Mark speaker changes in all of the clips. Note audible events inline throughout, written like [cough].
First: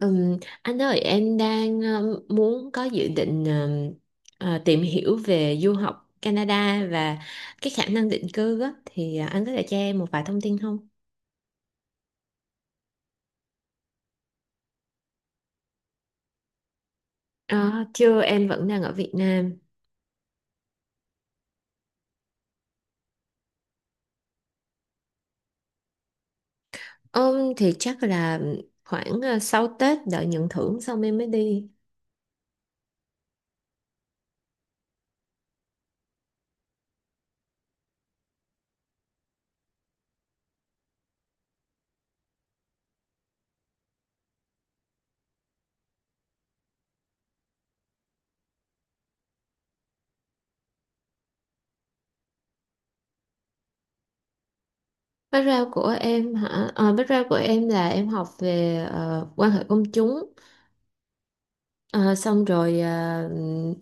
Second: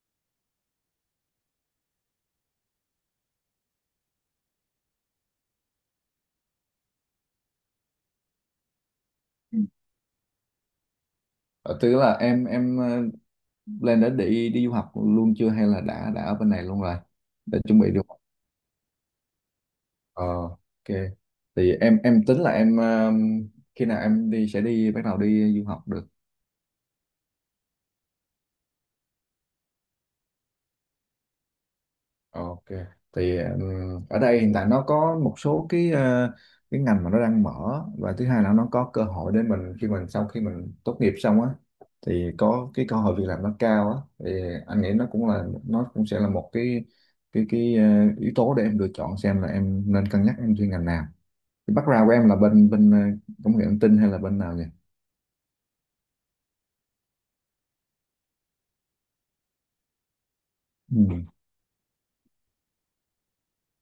Speaker 1: Ừm, anh ơi, em đang muốn có dự định tìm hiểu về du học Canada và cái khả năng định cư á, thì anh có
Speaker 2: Ừ.
Speaker 1: thể cho em một vài thông tin không?
Speaker 2: Ờ, Tức là em lên đi đi du học luôn chưa, hay là đã ở bên này luôn rồi để chuẩn
Speaker 1: Ờ,
Speaker 2: bị du học.
Speaker 1: Chưa, em vẫn đang ở Việt Nam.
Speaker 2: Ờ ok, thì em tính là em khi nào em đi sẽ bắt đầu đi du học được.
Speaker 1: Thì chắc là khoảng sau Tết đợi nhận thưởng xong em mới đi.
Speaker 2: Ok. Thì ở đây hiện tại nó có một số cái ngành mà nó đang mở, và thứ hai là nó có cơ hội để mình, khi mình sau khi mình tốt nghiệp xong á, thì có cái cơ hội việc làm nó cao á, thì anh nghĩ nó cũng là, nó cũng sẽ là một cái cái ờ, yếu tố để em lựa chọn xem là em nên cân nhắc em chuyên ngành nào. Cái background của em là bên bên ờ, công nghệ thông tin hay là bên nào nhỉ?
Speaker 1: Background của em hả? Ờ, Background của em là em học về quan hệ công chúng.
Speaker 2: Ừ.
Speaker 1: Ờ, Xong rồi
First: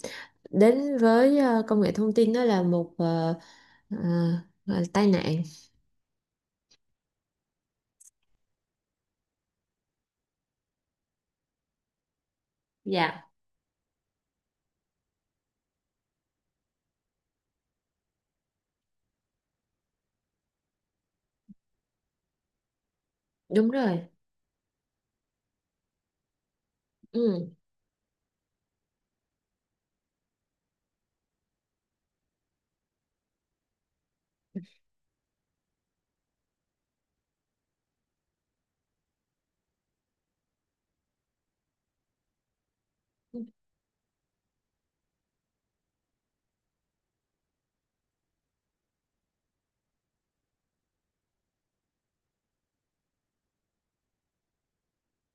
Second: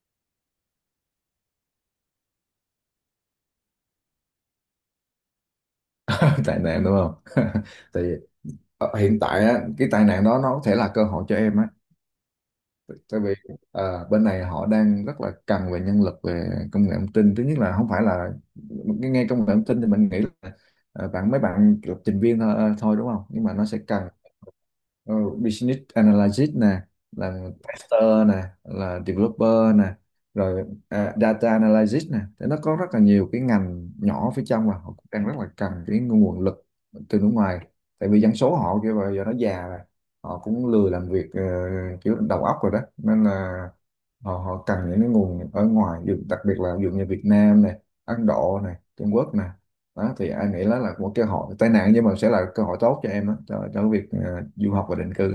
Speaker 1: đến với công nghệ thông tin đó là một à, gọi là tai nạn.
Speaker 2: [laughs] Tệ nạn đúng không? [laughs] Thì hiện tại á, cái tai nạn đó nó có thể là cơ hội cho em á, tại
Speaker 1: Dạ.
Speaker 2: vì à, bên này họ đang rất là cần về nhân lực về công nghệ thông tin. Thứ nhất là không phải là nghe nghe công nghệ thông tin thì mình nghĩ là bạn mấy bạn lập trình viên thôi, thôi, đúng không, nhưng mà nó
Speaker 1: Đúng
Speaker 2: sẽ
Speaker 1: rồi.
Speaker 2: cần ờ, business analyst nè,
Speaker 1: Ừ.
Speaker 2: là tester nè, là developer nè, rồi data analyst nè. Thế nó có rất là nhiều cái ngành nhỏ phía trong mà họ cũng đang rất là cần cái nguồn lực từ nước ngoài, tại vì dân số họ kêu bây giờ nó già, họ cũng lười làm việc kiểu đầu óc rồi đó, nên là họ họ cần những cái nguồn ở ngoài, đặc biệt là ví dụ như Việt Nam này, Ấn Độ này, Trung Quốc này. Đó thì anh nghĩ đó là một cơ hội tai nạn nhưng mà sẽ là cơ hội tốt cho em đó, cho cái việc du học và định cư.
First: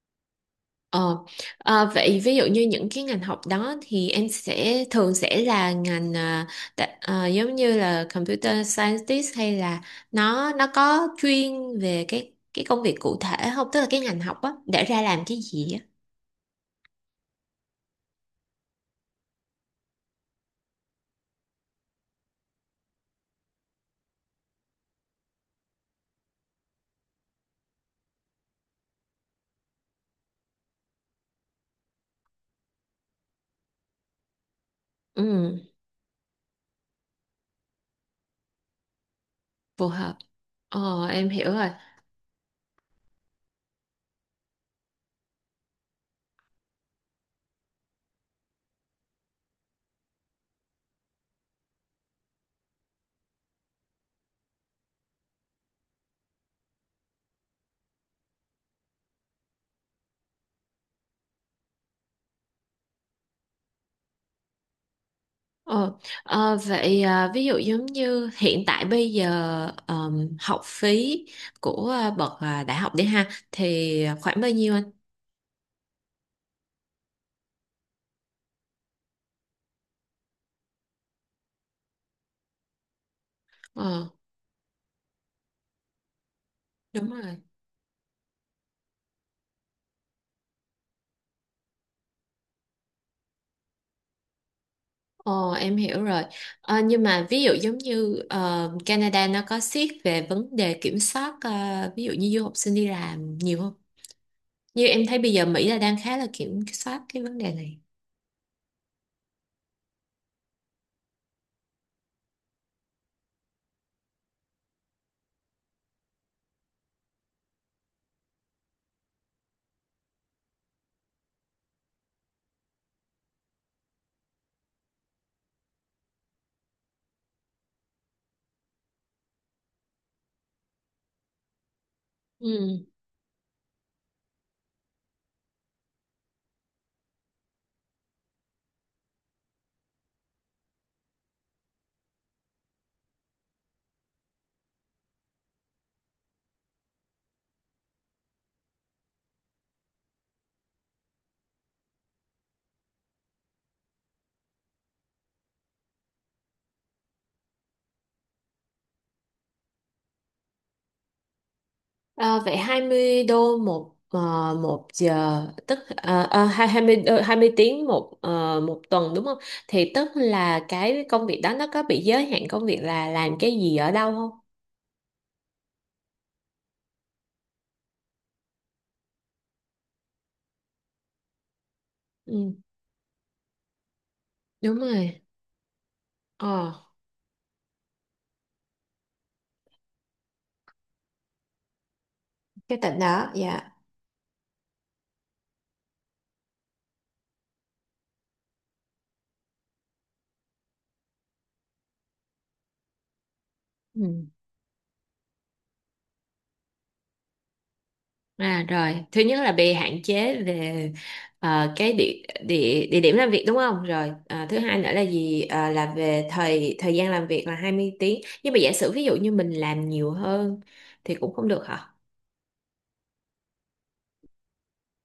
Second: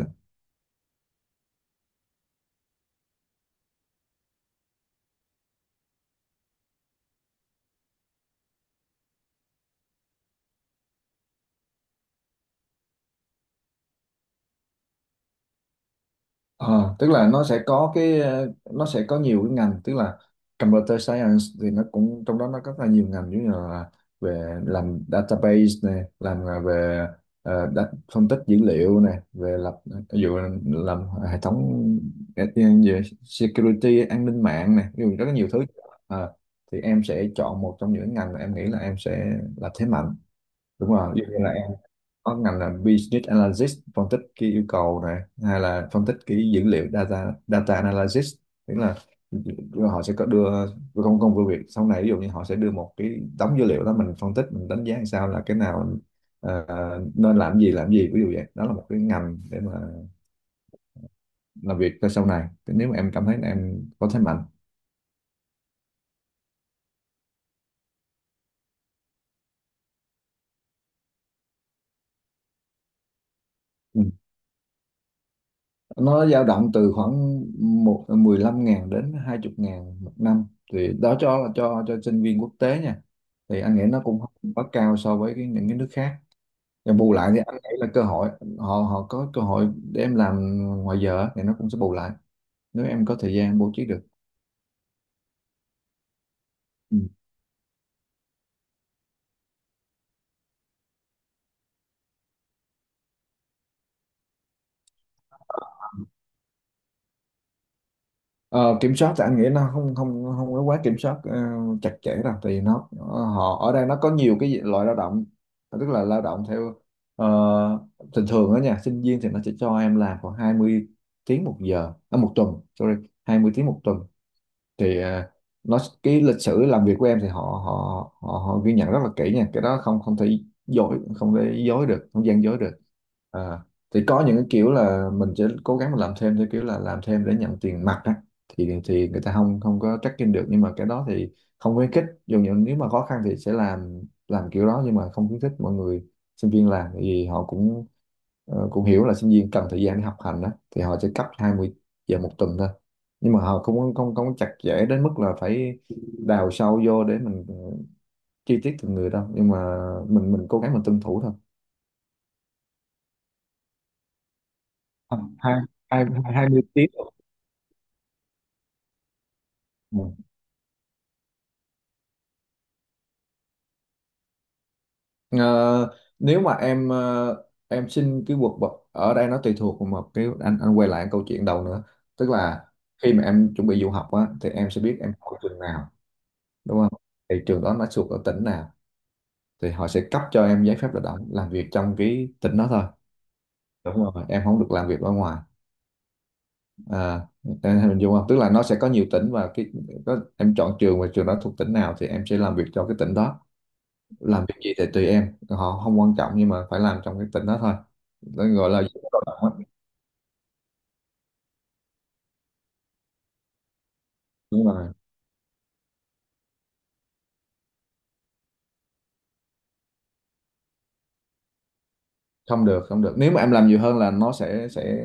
Speaker 1: Ờ, Vậy ví dụ như những cái ngành học đó thì em sẽ thường sẽ là ngành giống như là computer scientist hay là nó có chuyên về cái công việc cụ thể không? Tức là cái ngành học á để ra làm cái gì á?
Speaker 2: Ờ, tức là nó sẽ có nó sẽ có nhiều cái ngành, tức là computer science thì nó cũng trong đó nó có rất là nhiều ngành, giống như là về làm database này, làm là về phân tích dữ liệu này, về lập, ví dụ làm hệ thống, về security an ninh mạng này, ví dụ rất là nhiều
Speaker 1: Ừ,
Speaker 2: thứ. Ờ, thì em sẽ chọn một trong những ngành mà em nghĩ là em sẽ là thế
Speaker 1: phù
Speaker 2: mạnh.
Speaker 1: hợp.
Speaker 2: Đúng rồi, ví
Speaker 1: Em
Speaker 2: dụ như
Speaker 1: hiểu
Speaker 2: là
Speaker 1: rồi.
Speaker 2: có ngành là business analysis, phân tích cái yêu cầu này, hay là phân tích cái dữ liệu, data data analysis, tức là họ sẽ có đưa công công việc việc sau này. Ví dụ như họ sẽ đưa một cái đống dữ liệu đó, mình phân tích, mình đánh giá làm sao là cái nào ờ, nên làm gì, làm gì, ví dụ vậy đó, là một cái ngành để mà làm việc cho sau này, nếu mà em cảm thấy là em có thế mạnh.
Speaker 1: Ờ, Vậy ví dụ giống như hiện tại bây giờ học phí của bậc đại học đi ha thì khoảng bao nhiêu anh?
Speaker 2: Nó dao động từ khoảng 15 ngàn đến 20 ngàn một năm, thì đó cho là cho sinh viên quốc tế nha. Thì anh nghĩ nó
Speaker 1: Ờ,
Speaker 2: cũng không quá cao so với cái, những cái nước khác, và
Speaker 1: đúng
Speaker 2: bù lại
Speaker 1: rồi.
Speaker 2: thì anh nghĩ là cơ hội, họ họ có cơ hội để em làm ngoài giờ á, thì nó cũng sẽ bù lại nếu em có thời gian bố trí được.
Speaker 1: Ờ, em hiểu rồi.
Speaker 2: Ừ.
Speaker 1: Nhưng mà ví dụ giống như Canada nó có siết về vấn đề kiểm soát ví dụ như du học sinh đi làm nhiều không? Như em thấy bây giờ Mỹ là đang khá là kiểm soát cái vấn đề này.
Speaker 2: Ờ, kiểm soát thì anh nghĩ nó không không không có quá kiểm soát chặt chẽ đâu. Thì nó, họ ở đây nó có nhiều cái loại lao động, tức là lao động theo ờ, thường thường đó nha, sinh viên thì nó sẽ cho em làm khoảng 20 tiếng một giờ, một tuần sorry, 20 tiếng một tuần. Thì nó, cái lịch sử làm việc của em thì họ họ họ họ ghi nhận rất là kỹ nha, cái đó không không thể dối, không thể dối được, không gian dối được.
Speaker 1: Ừ.
Speaker 2: à, thì có những cái kiểu là mình sẽ cố gắng mà làm thêm theo kiểu là làm thêm để nhận tiền mặt á, thì người ta không không có tracking được, nhưng mà cái đó thì không khuyến khích, dù những nếu mà khó khăn thì sẽ làm kiểu đó, nhưng mà không khuyến khích mọi người sinh viên làm. Tại vì họ cũng cũng hiểu là sinh viên cần thời gian để học hành đó, thì họ sẽ cấp 20 giờ một tuần thôi. Nhưng mà họ cũng không không không có chặt chẽ đến mức là phải đào sâu vô để mình chi tiết từng người đâu, nhưng mà mình cố gắng mình tuân thủ thôi.
Speaker 1: À, vậy 20 đô một một
Speaker 2: Ờ,
Speaker 1: giờ,
Speaker 2: hai
Speaker 1: tức
Speaker 2: hai hai mươi tiếng
Speaker 1: 20 20 tiếng một một tuần đúng không? Thì
Speaker 2: Ừ.
Speaker 1: tức là cái công việc đó nó có bị giới hạn công việc là làm cái gì ở đâu không?
Speaker 2: Ờ, nếu mà em em xin cái quật bậc ở đây, nó tùy thuộc vào một cái, anh quay lại câu chuyện đầu nữa, tức
Speaker 1: Ừ,
Speaker 2: là khi mà em chuẩn bị du học á, thì em
Speaker 1: đúng
Speaker 2: sẽ biết em
Speaker 1: rồi.
Speaker 2: học trường nào,
Speaker 1: Ờ,
Speaker 2: đúng không, thì trường đó nó thuộc ở tỉnh nào thì họ sẽ cấp cho em giấy phép lao động làm việc trong cái tỉnh đó
Speaker 1: cái
Speaker 2: thôi.
Speaker 1: tỉnh đó, dạ.
Speaker 2: Đúng rồi, em không được làm việc ở ngoài. à em hình dung không, tức là nó sẽ có nhiều tỉnh, và cái, có, em chọn trường và trường đó thuộc tỉnh nào thì em sẽ làm việc cho cái tỉnh đó.
Speaker 1: Ừ.
Speaker 2: Làm việc gì thì tùy em, họ không quan trọng, nhưng mà phải làm trong cái tỉnh đó thôi. Nó
Speaker 1: À
Speaker 2: gọi là dịch
Speaker 1: rồi,
Speaker 2: vụ
Speaker 1: thứ
Speaker 2: lao
Speaker 1: nhất là
Speaker 2: động á.
Speaker 1: bị hạn chế về cái địa, địa địa điểm làm việc đúng không? Rồi, thứ
Speaker 2: Nhưng
Speaker 1: hai nữa
Speaker 2: mà
Speaker 1: là gì? À, là về thời thời gian làm việc là 20 tiếng. Nhưng mà giả sử ví dụ như mình làm nhiều hơn thì cũng không được hả?
Speaker 2: không được, nếu mà em làm nhiều hơn là nó sẽ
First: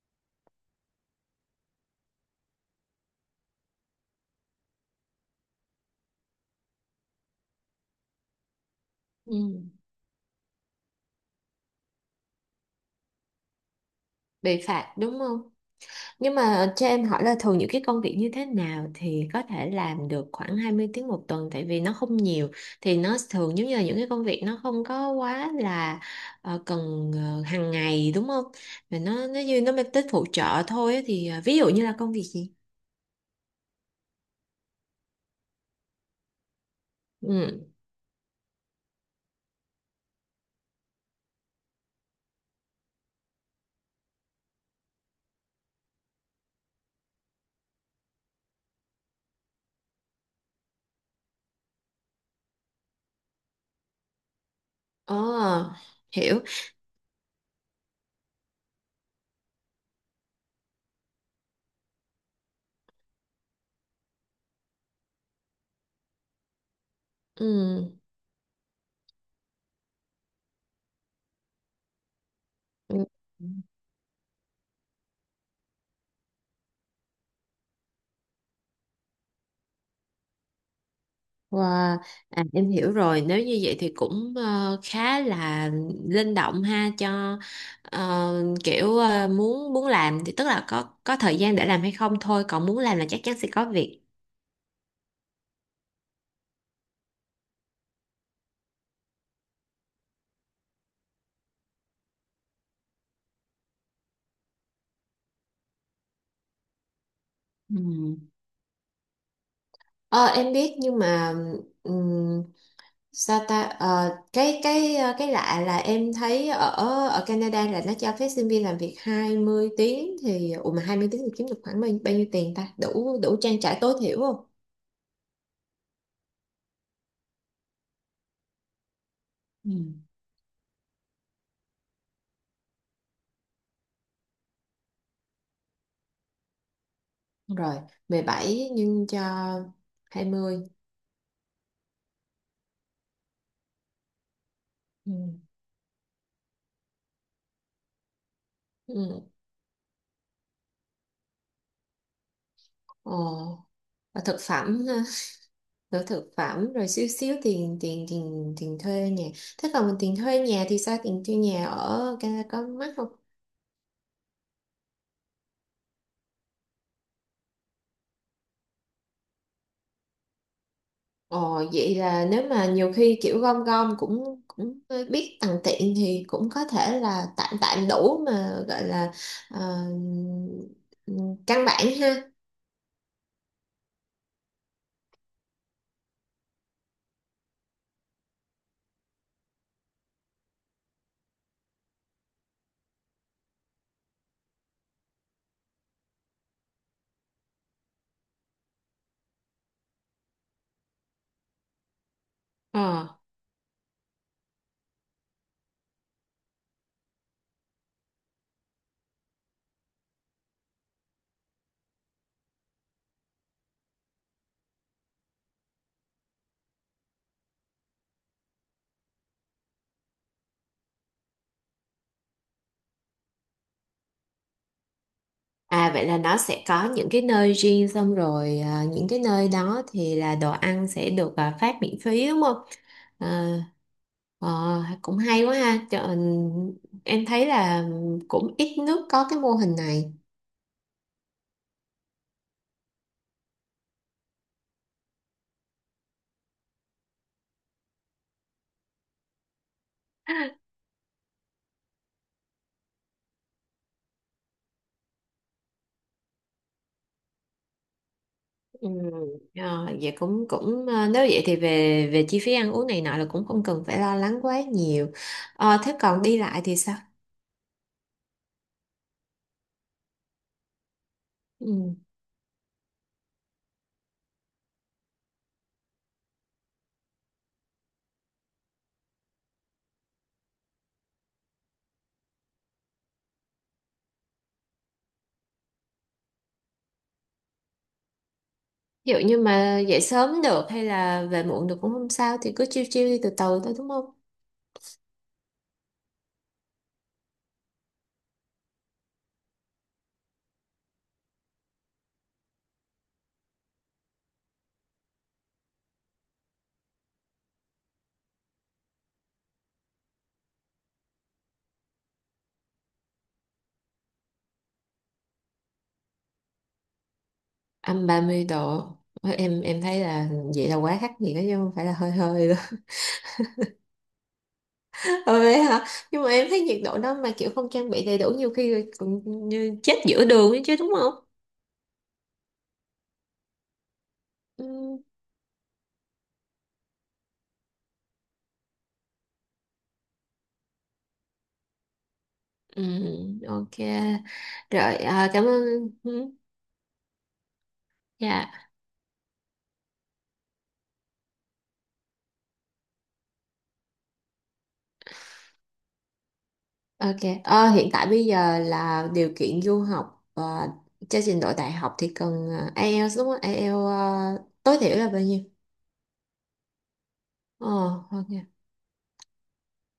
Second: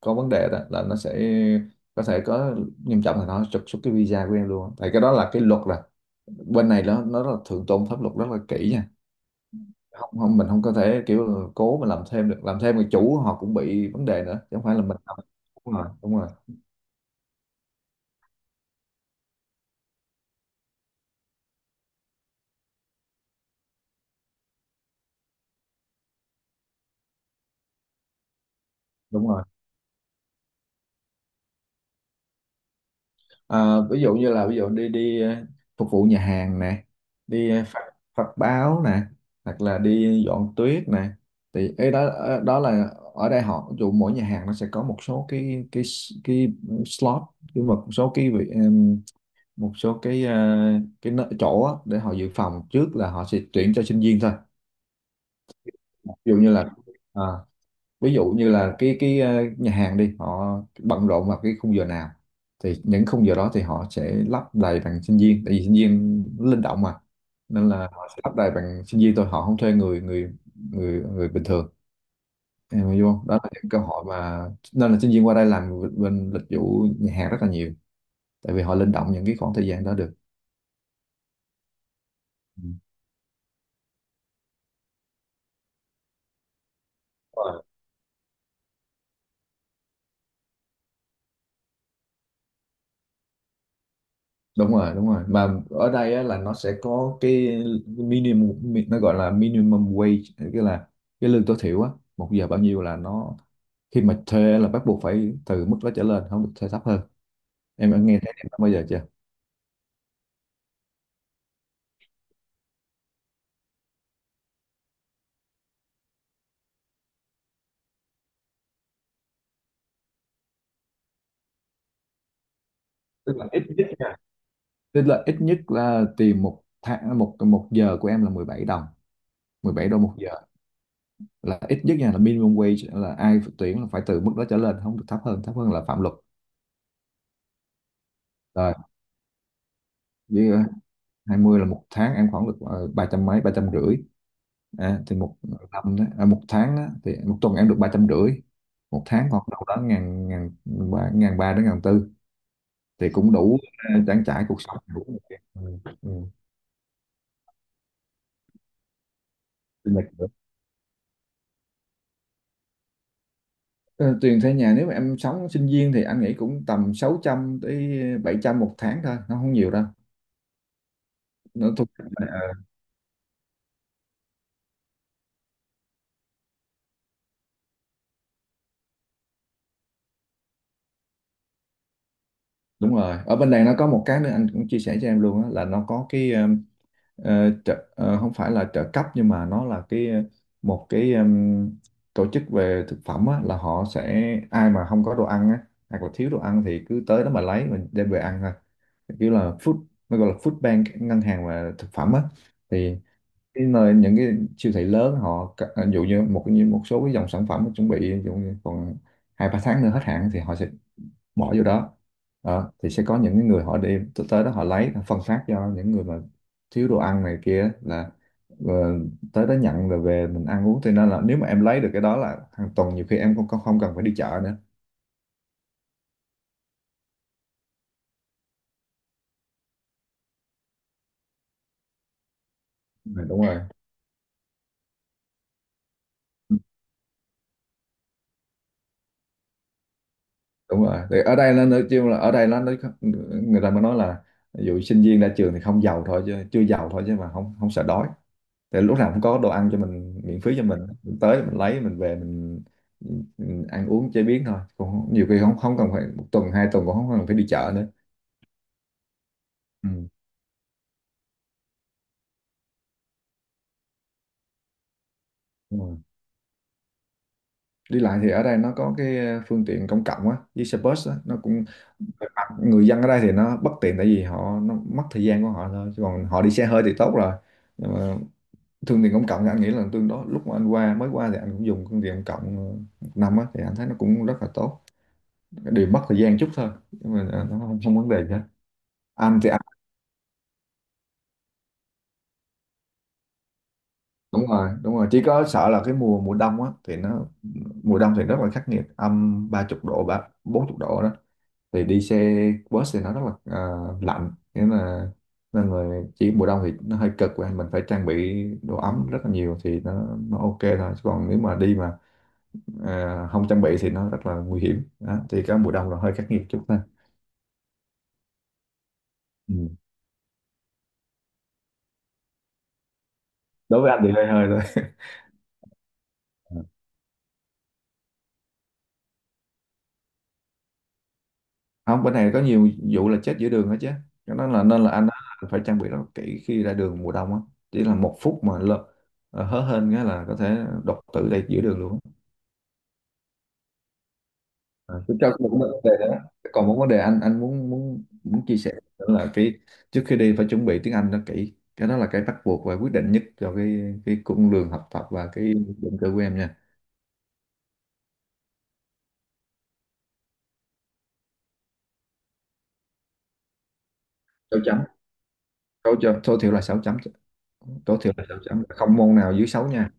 Speaker 2: có vấn đề, đó là nó sẽ có thể có, nghiêm trọng là nó trục xuất cái visa của em luôn, tại cái đó là cái luật rồi. Bên này nó rất là thượng tôn pháp luật rất là kỹ nha,
Speaker 1: Ừ.
Speaker 2: không không mình không có thể kiểu cố mà làm thêm được. Làm thêm, người chủ họ cũng bị vấn đề nữa, chứ
Speaker 1: Bị
Speaker 2: không phải là
Speaker 1: phạt
Speaker 2: mình làm.
Speaker 1: đúng không?
Speaker 2: Đúng rồi, đúng rồi,
Speaker 1: Nhưng mà cho em hỏi là thường những cái công việc như thế nào thì có thể làm được khoảng 20 tiếng một tuần, tại vì nó không nhiều, thì nó thường giống như là những cái công việc nó không có quá là cần hàng ngày đúng không? Và nó
Speaker 2: đúng
Speaker 1: nó
Speaker 2: rồi.
Speaker 1: như nó mang tính phụ trợ thôi á, thì ví dụ như là công việc gì?
Speaker 2: Ví dụ như là, ví dụ đi đi phục vụ nhà hàng nè, đi
Speaker 1: Ừ.
Speaker 2: phát báo nè, hoặc là đi dọn tuyết nè, thì ấy đó, đó là, ở đây họ, ví dụ mỗi nhà hàng nó sẽ có một số cái slot, nhưng mà một số một số chỗ á, để họ dự phòng trước là họ sẽ tuyển cho sinh viên thôi.
Speaker 1: Ồ,
Speaker 2: Ví dụ
Speaker 1: hiểu.
Speaker 2: như là, à, ví dụ như là nhà hàng đi, họ bận rộn vào cái khung giờ nào, thì những khung giờ đó thì họ sẽ lắp đầy bằng sinh viên, tại vì sinh viên linh động mà, nên
Speaker 1: Ừ.
Speaker 2: là họ sẽ lắp đầy bằng sinh viên thôi, họ không thuê người người bình thường, em hiểu không, đó
Speaker 1: Ừ.
Speaker 2: là những cơ hội mà, nên là sinh viên qua đây làm bên lịch vụ nhà hàng rất là nhiều, tại vì họ linh động những cái khoảng thời gian đó được.
Speaker 1: Wow. À, em hiểu rồi, nếu như vậy thì cũng khá là linh động ha cho
Speaker 2: Ừ.
Speaker 1: ờ, kiểu muốn muốn làm thì tức là có thời gian để làm hay không thôi, còn muốn làm là chắc chắn sẽ có việc.
Speaker 2: Đúng rồi, mà ở đây á, là nó sẽ có cái nó gọi là minimum wage, tức là cái lương tối thiểu á, một giờ bao nhiêu, là nó khi mà thuê là bắt buộc phải từ mức đó trở lên, không được thuê thấp hơn. Em đã nghe
Speaker 1: Ừ.
Speaker 2: thấy em bao giờ chưa?
Speaker 1: ờ, em biết nhưng mà ừm, sao ta. Cái lạ là em thấy ở ở Canada là nó cho phép sinh viên làm việc 20 tiếng, thì ủa mà 20 tiếng thì kiếm được khoảng bao nhiêu tiền ta, đủ đủ
Speaker 2: Tức là
Speaker 1: trang
Speaker 2: ít
Speaker 1: trải
Speaker 2: nhất,
Speaker 1: tối thiểu
Speaker 2: là tìm một tháng, một một giờ của em là 17 đồng, 17 đô
Speaker 1: không.
Speaker 2: một giờ, là ít nhất nha, là minimum wage, là ai tuyển là phải từ mức đó trở lên, không được thấp hơn, là phạm luật
Speaker 1: Rồi 17 nhân cho
Speaker 2: rồi.
Speaker 1: 20.
Speaker 2: 20 là một tháng em khoảng được 300 mấy, 350, à,
Speaker 1: Ừ.
Speaker 2: thì một một tháng đó, thì một tuần em được 350, một
Speaker 1: Ừ.
Speaker 2: tháng khoảng đâu đó ngàn, 3 ngàn 3 đến ngàn tư, thì cũng đủ
Speaker 1: Ồ. Và
Speaker 2: trang
Speaker 1: thực
Speaker 2: trải cuộc sống,
Speaker 1: phẩm ha,
Speaker 2: đủ
Speaker 1: rồi
Speaker 2: ừ,
Speaker 1: thực phẩm, rồi xíu xíu tiền tiền tiền tiền thuê nhà. Thế
Speaker 2: sinh
Speaker 1: còn
Speaker 2: nhật
Speaker 1: tiền
Speaker 2: nữa.
Speaker 1: thuê nhà thì sao, tiền thuê nhà ở Canada có mắc không?
Speaker 2: Ờ, tiền thuê nhà nếu mà em sống sinh viên thì anh nghĩ cũng tầm 600 tới 700 một tháng thôi, nó không nhiều đâu.
Speaker 1: Ồ,
Speaker 2: nó thuộc
Speaker 1: vậy là nếu
Speaker 2: ờ,
Speaker 1: mà nhiều khi kiểu gom gom cũng cũng biết tằn tiện thì cũng có thể là tạm tạm đủ mà gọi là ờ, căn bản ha.
Speaker 2: Đúng rồi, ở bên này nó có một cái nữa anh cũng chia sẻ cho em luôn á, là nó có cái, không phải là trợ cấp, nhưng mà nó là cái, một cái, tổ chức về thực phẩm á. Là họ sẽ Ai mà không có đồ ăn á, hoặc là thiếu đồ ăn thì cứ tới đó mà lấy, mình đem về ăn thôi. Kiểu là food, nó gọi là food bank, ngân hàng và thực phẩm á. Thì
Speaker 1: Ờ.
Speaker 2: cái nơi những cái siêu thị lớn, họ ví dụ như một số cái dòng sản phẩm chuẩn bị, ví dụ như còn 2-3 tháng nữa hết hạn thì họ sẽ bỏ vô đó. Đó, thì sẽ có những cái người họ đi tới đó họ lấy, họ phân phát cho những người mà thiếu đồ ăn này kia, là ờ, tới đó nhận rồi về mình ăn uống. Cho nên là nếu mà em lấy được cái đó là hàng tuần, nhiều khi em không không cần phải đi chợ nữa.
Speaker 1: À, vậy là nó sẽ có những cái nơi riêng, xong rồi những cái nơi đó thì là đồ ăn sẽ được phát miễn phí đúng không?
Speaker 2: Ừ, đúng
Speaker 1: À,
Speaker 2: rồi,
Speaker 1: ờ, cũng hay quá ha. Trời, em thấy là cũng ít nước có cái mô hình này.
Speaker 2: đúng rồi, thì ở đây nó nói chung là, ở đây nó nói, người ta mới nói là ví dụ sinh viên ra trường thì không giàu thôi chứ, chưa giàu thôi chứ, mà không không sợ đói. Tại lúc nào cũng có đồ ăn cho mình miễn phí, cho mình tới mình lấy mình về, mình ăn uống chế biến thôi, cũng nhiều khi không không cần phải, một tuần 2 tuần cũng không cần phải đi chợ nữa.
Speaker 1: Ừ.
Speaker 2: Ừ.
Speaker 1: Vậy cũng cũng nếu vậy thì về về chi phí ăn uống này nọ là cũng không cần phải lo lắng quá nhiều.
Speaker 2: Đúng
Speaker 1: Thế
Speaker 2: rồi.
Speaker 1: còn đi lại thì sao?
Speaker 2: Đi lại thì ở đây nó có cái, phương tiện công cộng á, với xe bus á, nó cũng,
Speaker 1: Ừ.
Speaker 2: người dân ở đây thì nó bất tiện tại vì họ, nó mất thời gian của họ thôi, chứ còn họ đi xe hơi thì tốt rồi. Nhưng mà phương tiện công cộng thì anh nghĩ là tương đối. Lúc mà anh qua, mới qua thì anh cũng dùng phương tiện công cộng một năm á, thì anh thấy nó cũng rất là tốt, điều mất thời gian chút thôi, nhưng mà nó không vấn đề gì hết.
Speaker 1: Ví dụ như
Speaker 2: Ăn thì ăn.
Speaker 1: mà dậy sớm được hay là về muộn được cũng không sao, thì cứ chiêu chiêu đi từ từ thôi đúng không?
Speaker 2: Đúng rồi, đúng rồi, chỉ có sợ là cái mùa mùa đông á, thì nó, mùa đông thì rất là khắc nghiệt, -30 độ, 30-40 độ đó. Thì đi xe bus thì nó rất là, lạnh, nên là chỉ mùa đông thì nó hơi cực, và mình phải trang bị đồ ấm rất là nhiều, thì nó ok thôi. Chứ còn nếu mà đi mà không trang bị thì nó rất là nguy hiểm đó. Thì cái mùa đông là hơi khắc nghiệt chút thôi.
Speaker 1: -30 độ. Ôi,
Speaker 2: Ừ.
Speaker 1: em thấy là vậy là quá khắc nghiệt đó chứ không phải là hơi hơi đâu.
Speaker 2: Đối với anh thì hơi hơi thôi.
Speaker 1: [laughs] Ôi, vậy hả? Nhưng mà em thấy
Speaker 2: [laughs]
Speaker 1: nhiệt độ đó mà kiểu không trang bị đầy đủ, nhiều khi rồi còn như chết giữa đường ấy chứ, đúng không?
Speaker 2: Không, bên này có nhiều vụ là chết giữa đường hết chứ, cho nên là
Speaker 1: Ừ.
Speaker 2: anh đó phải trang bị rất kỹ khi ra đường mùa đông á. Chỉ là một phút mà lỡ hớ hên cái là có thể đột tử đây giữa đường luôn á.
Speaker 1: Ừ. Ok. Rồi
Speaker 2: À, chúng ta
Speaker 1: cảm
Speaker 2: còn một vấn
Speaker 1: ơn.
Speaker 2: đề nữa.
Speaker 1: Ừ.
Speaker 2: Còn một vấn đề anh muốn muốn muốn
Speaker 1: Dạ.
Speaker 2: chia sẻ nữa, là cái trước khi đi phải chuẩn bị tiếng Anh nó kỹ, cái đó là cái bắt buộc và quyết định nhất cho cái cung đường học tập và cái định cư của em nha.
Speaker 1: Ok. Ờ, hiện tại bây giờ là điều kiện du học và cho trình độ đại học thì cần IELTS đúng không? IELTS
Speaker 2: Sáu
Speaker 1: tối
Speaker 2: chấm.
Speaker 1: thiểu là bao nhiêu?
Speaker 2: Tối thiểu là sáu chấm.
Speaker 1: ờ
Speaker 2: Tối thiểu là
Speaker 1: ok.
Speaker 2: sáu chấm, không môn nào dưới sáu nha.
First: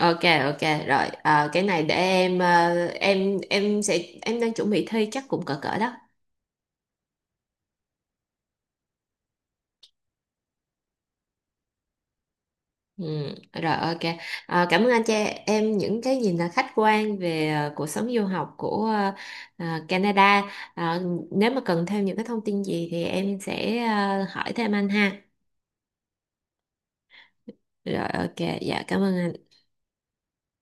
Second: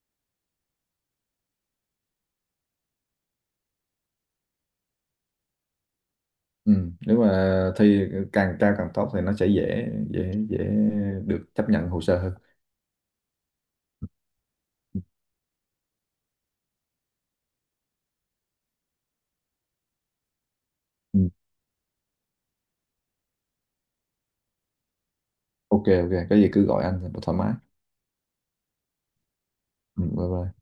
Speaker 1: Ok, ok, rồi. Ờ, cái này để em ờ, em sẽ em đang chuẩn bị thi, chắc cũng cỡ cỡ đó.
Speaker 2: Ừ, nếu mà thi càng cao càng tốt thì nó sẽ dễ dễ dễ được chấp nhận hồ sơ hơn.
Speaker 1: Ừ. Rồi. Ok. Ờ, cảm ơn
Speaker 2: Ừ.
Speaker 1: anh cho em những cái nhìn là khách quan về cuộc sống du học của Canada. Ờ,
Speaker 2: Ừ,
Speaker 1: nếu mà cần thêm những cái thông tin gì thì em sẽ hỏi thêm anh ha.
Speaker 2: Ok, ok, có gì cứ gọi anh thoải mái.
Speaker 1: Rồi. Ok. Dạ, cảm ơn anh.
Speaker 2: Ừ, bye bye.